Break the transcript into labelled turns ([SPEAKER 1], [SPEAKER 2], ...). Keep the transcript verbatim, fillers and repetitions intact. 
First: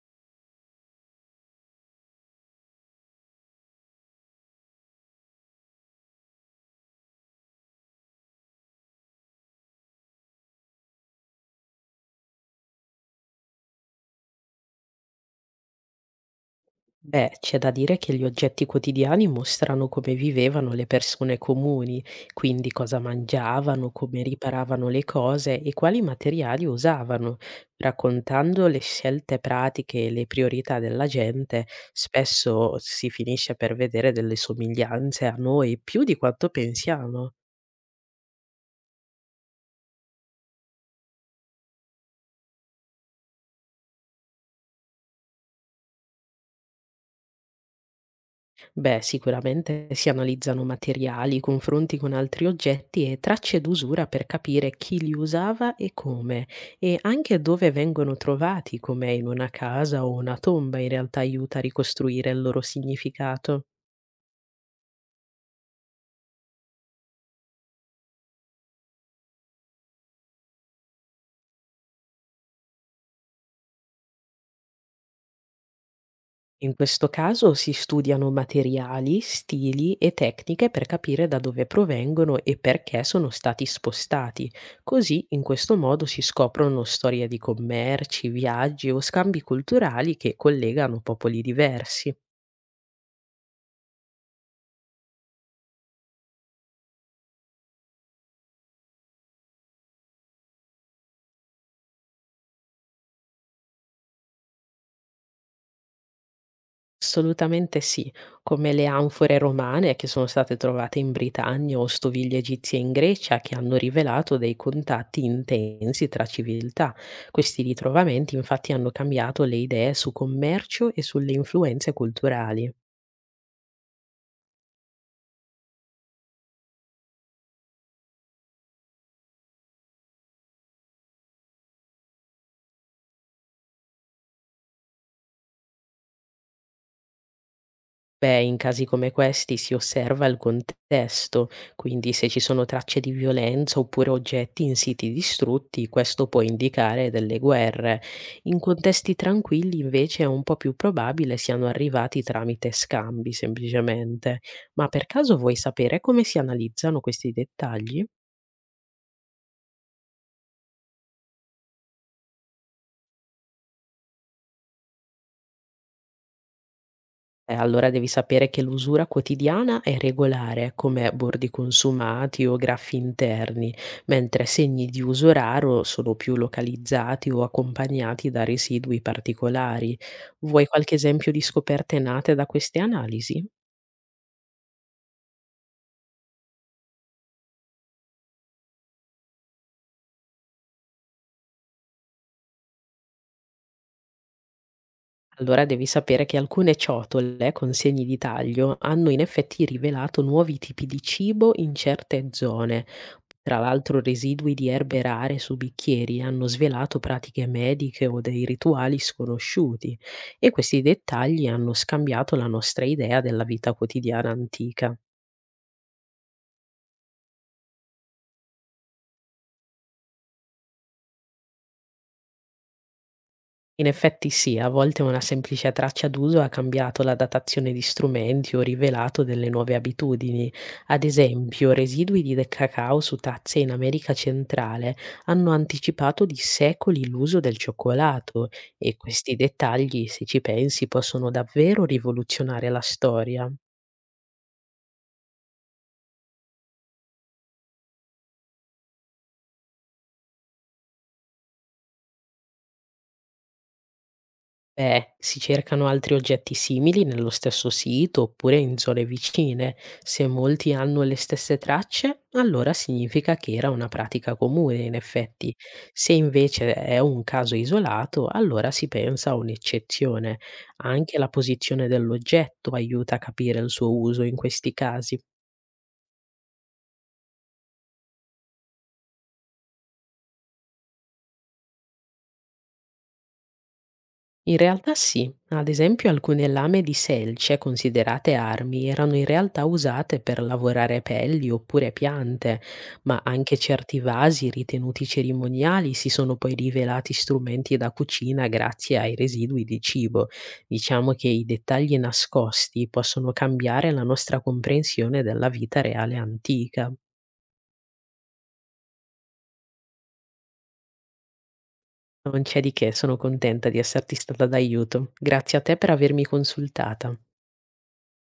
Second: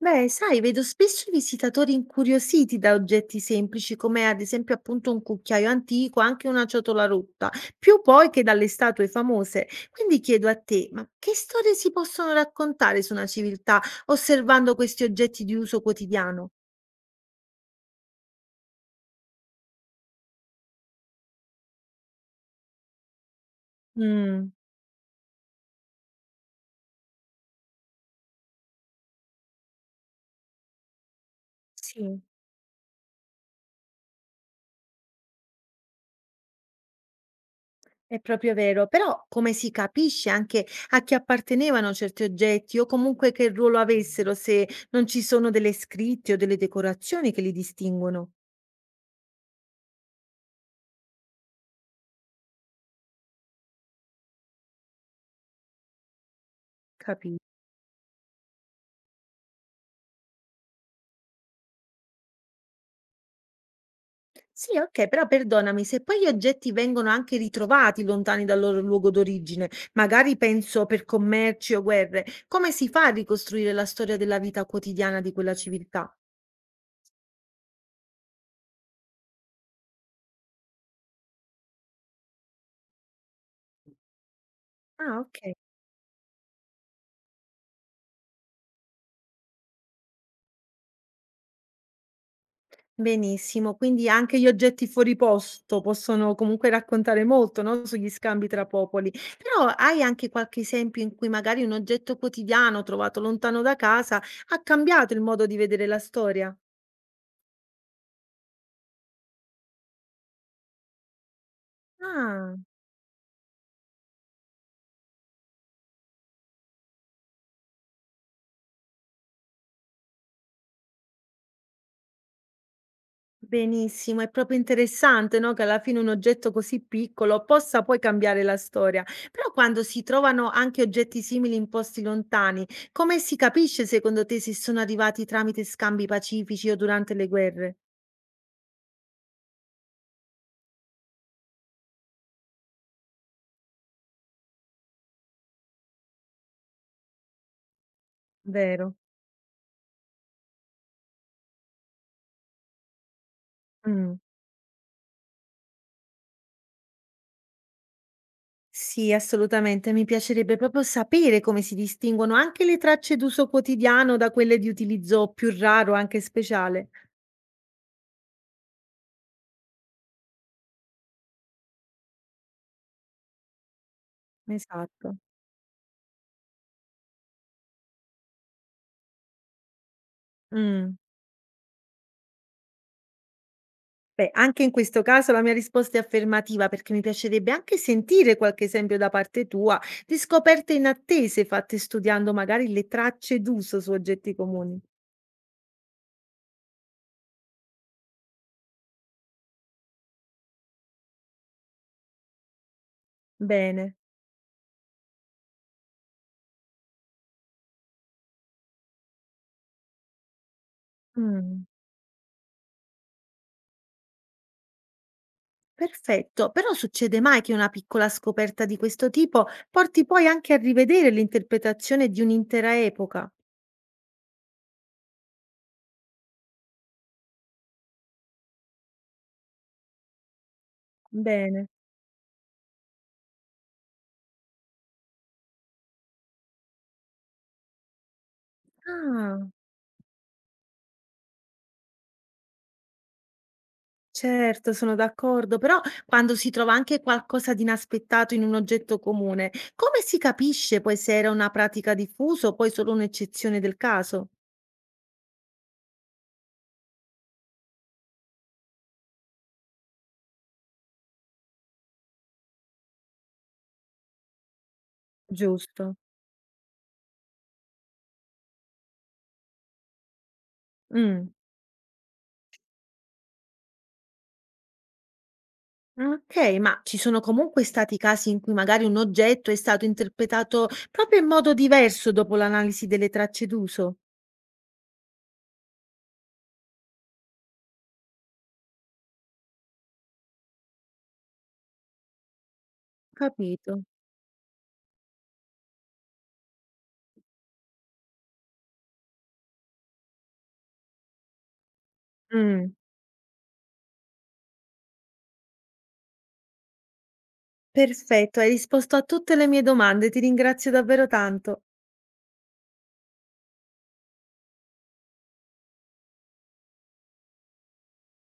[SPEAKER 1] Beh, sai, vedo spesso i visitatori incuriositi da oggetti semplici, come ad esempio appunto un cucchiaio antico, anche una ciotola rotta, più poi che dalle statue famose. Quindi chiedo a te, ma che storie si possono raccontare su una civiltà osservando questi oggetti di uso quotidiano?
[SPEAKER 2] Beh, c'è da dire che gli oggetti quotidiani mostrano come vivevano le persone comuni, quindi cosa mangiavano, come
[SPEAKER 1] Mm,
[SPEAKER 2] riparavano le cose e quali materiali usavano. Raccontando le scelte pratiche e le priorità della gente,
[SPEAKER 1] sì.
[SPEAKER 2] spesso si finisce per vedere delle somiglianze a noi più di quanto pensiamo.
[SPEAKER 1] È proprio vero, però come si capisce anche a chi appartenevano certi oggetti o comunque che ruolo avessero se non ci sono delle scritte o delle decorazioni che li distinguono?
[SPEAKER 2] Beh, sicuramente si analizzano materiali, confronti con altri oggetti e tracce d'usura per capire chi li usava e come, e
[SPEAKER 1] Capito?
[SPEAKER 2] anche dove vengono trovati, come in una casa o una tomba, in realtà aiuta a ricostruire il loro significato.
[SPEAKER 1] Sì, okay, però perdonami, se poi gli oggetti vengono anche ritrovati lontani dal loro luogo d'origine, magari penso per commerci o guerre, come si fa a ricostruire la storia della vita quotidiana di quella civiltà?
[SPEAKER 2] In questo caso si studiano materiali, stili e tecniche per capire da dove provengono e perché sono stati spostati.
[SPEAKER 1] Ah,
[SPEAKER 2] Così, in
[SPEAKER 1] okay,
[SPEAKER 2] questo modo, si scoprono storie di commerci, viaggi o scambi culturali che collegano popoli diversi.
[SPEAKER 1] benissimo. Quindi anche gli oggetti fuori posto possono comunque raccontare molto, no, sugli scambi tra popoli. Però hai anche qualche esempio in cui magari un oggetto quotidiano trovato lontano da casa ha cambiato il modo di vedere la storia?
[SPEAKER 2] Assolutamente sì, come le anfore romane che sono state trovate in Britannia o stoviglie
[SPEAKER 1] Ah.
[SPEAKER 2] egizie in Grecia che hanno rivelato dei contatti intensi tra civiltà. Questi ritrovamenti infatti hanno cambiato le idee su commercio e sulle influenze culturali.
[SPEAKER 1] Benissimo, è proprio interessante, no, che alla fine un oggetto così piccolo possa poi cambiare la storia. Però quando si trovano anche oggetti simili in posti lontani, come si capisce secondo te se sono arrivati tramite scambi pacifici o durante le guerre?
[SPEAKER 2] Beh, in casi come questi si osserva il contesto, quindi se ci sono tracce di violenza oppure oggetti in siti distrutti, questo può indicare delle guerre. In
[SPEAKER 1] Vero?
[SPEAKER 2] contesti tranquilli, invece, è un po' più probabile siano arrivati tramite scambi,
[SPEAKER 1] Mm.
[SPEAKER 2] semplicemente. Ma per caso vuoi sapere come si analizzano questi dettagli?
[SPEAKER 1] Sì, assolutamente. Mi piacerebbe proprio sapere come si distinguono anche le tracce d'uso quotidiano da quelle di utilizzo più raro, anche speciale.
[SPEAKER 2] Eh, allora devi sapere che l'usura quotidiana è regolare, come bordi consumati o graffi interni, mentre segni di
[SPEAKER 1] Esatto.
[SPEAKER 2] uso raro sono più localizzati o accompagnati da residui particolari. Vuoi qualche
[SPEAKER 1] Mm.
[SPEAKER 2] esempio di scoperte nate da queste analisi?
[SPEAKER 1] Beh, anche in questo caso la mia risposta è affermativa perché mi piacerebbe anche sentire qualche esempio da parte tua di scoperte inattese fatte studiando magari le tracce d'uso su oggetti comuni.
[SPEAKER 2] Allora devi sapere che alcune ciotole con segni di taglio hanno in effetti rivelato nuovi tipi di cibo in certe zone. Tra
[SPEAKER 1] Bene.
[SPEAKER 2] l'altro residui di erbe rare su bicchieri hanno svelato pratiche mediche o dei rituali sconosciuti e questi dettagli
[SPEAKER 1] Mm,
[SPEAKER 2] hanno scambiato la nostra idea della vita quotidiana antica.
[SPEAKER 1] perfetto, però succede mai che una piccola scoperta di questo tipo porti poi anche a rivedere l'interpretazione di un'intera epoca?
[SPEAKER 2] In effetti sì, a volte una semplice traccia d'uso ha cambiato la datazione di strumenti o rivelato delle nuove abitudini. Ad
[SPEAKER 1] Bene.
[SPEAKER 2] esempio, residui di de- cacao su tazze in America centrale hanno anticipato di secoli l'uso del cioccolato e questi
[SPEAKER 1] Ah.
[SPEAKER 2] dettagli, se ci pensi, possono davvero rivoluzionare la storia.
[SPEAKER 1] Certo, sono d'accordo, però quando si trova anche qualcosa di inaspettato in un oggetto comune, come si capisce poi se era una pratica diffusa o poi solo un'eccezione del caso?
[SPEAKER 2] Beh, si cercano altri oggetti simili nello stesso sito oppure in zone vicine. Se molti hanno le stesse tracce, allora significa che era una pratica comune, in effetti.
[SPEAKER 1] Giusto.
[SPEAKER 2] Se invece è un caso isolato, allora si pensa a un'eccezione. Anche la
[SPEAKER 1] Mm.
[SPEAKER 2] posizione dell'oggetto aiuta a capire il suo uso in questi casi.
[SPEAKER 1] Ok, ma ci sono comunque stati casi in cui magari un oggetto è stato interpretato proprio in modo diverso dopo l'analisi delle tracce d'uso?
[SPEAKER 2] In realtà sì, ad esempio alcune lame di selce, considerate armi, erano in realtà usate per lavorare pelli oppure piante, ma anche
[SPEAKER 1] Capito.
[SPEAKER 2] certi vasi ritenuti cerimoniali si sono poi rivelati strumenti da cucina grazie ai residui di cibo. Diciamo che i dettagli
[SPEAKER 1] Mm.
[SPEAKER 2] nascosti possono cambiare la nostra comprensione della vita reale antica.
[SPEAKER 1] Perfetto, hai risposto a tutte le mie domande, ti ringrazio davvero tanto.
[SPEAKER 2] Non c'è di che, sono contenta di esserti stata d'aiuto. Grazie a te per avermi consultata.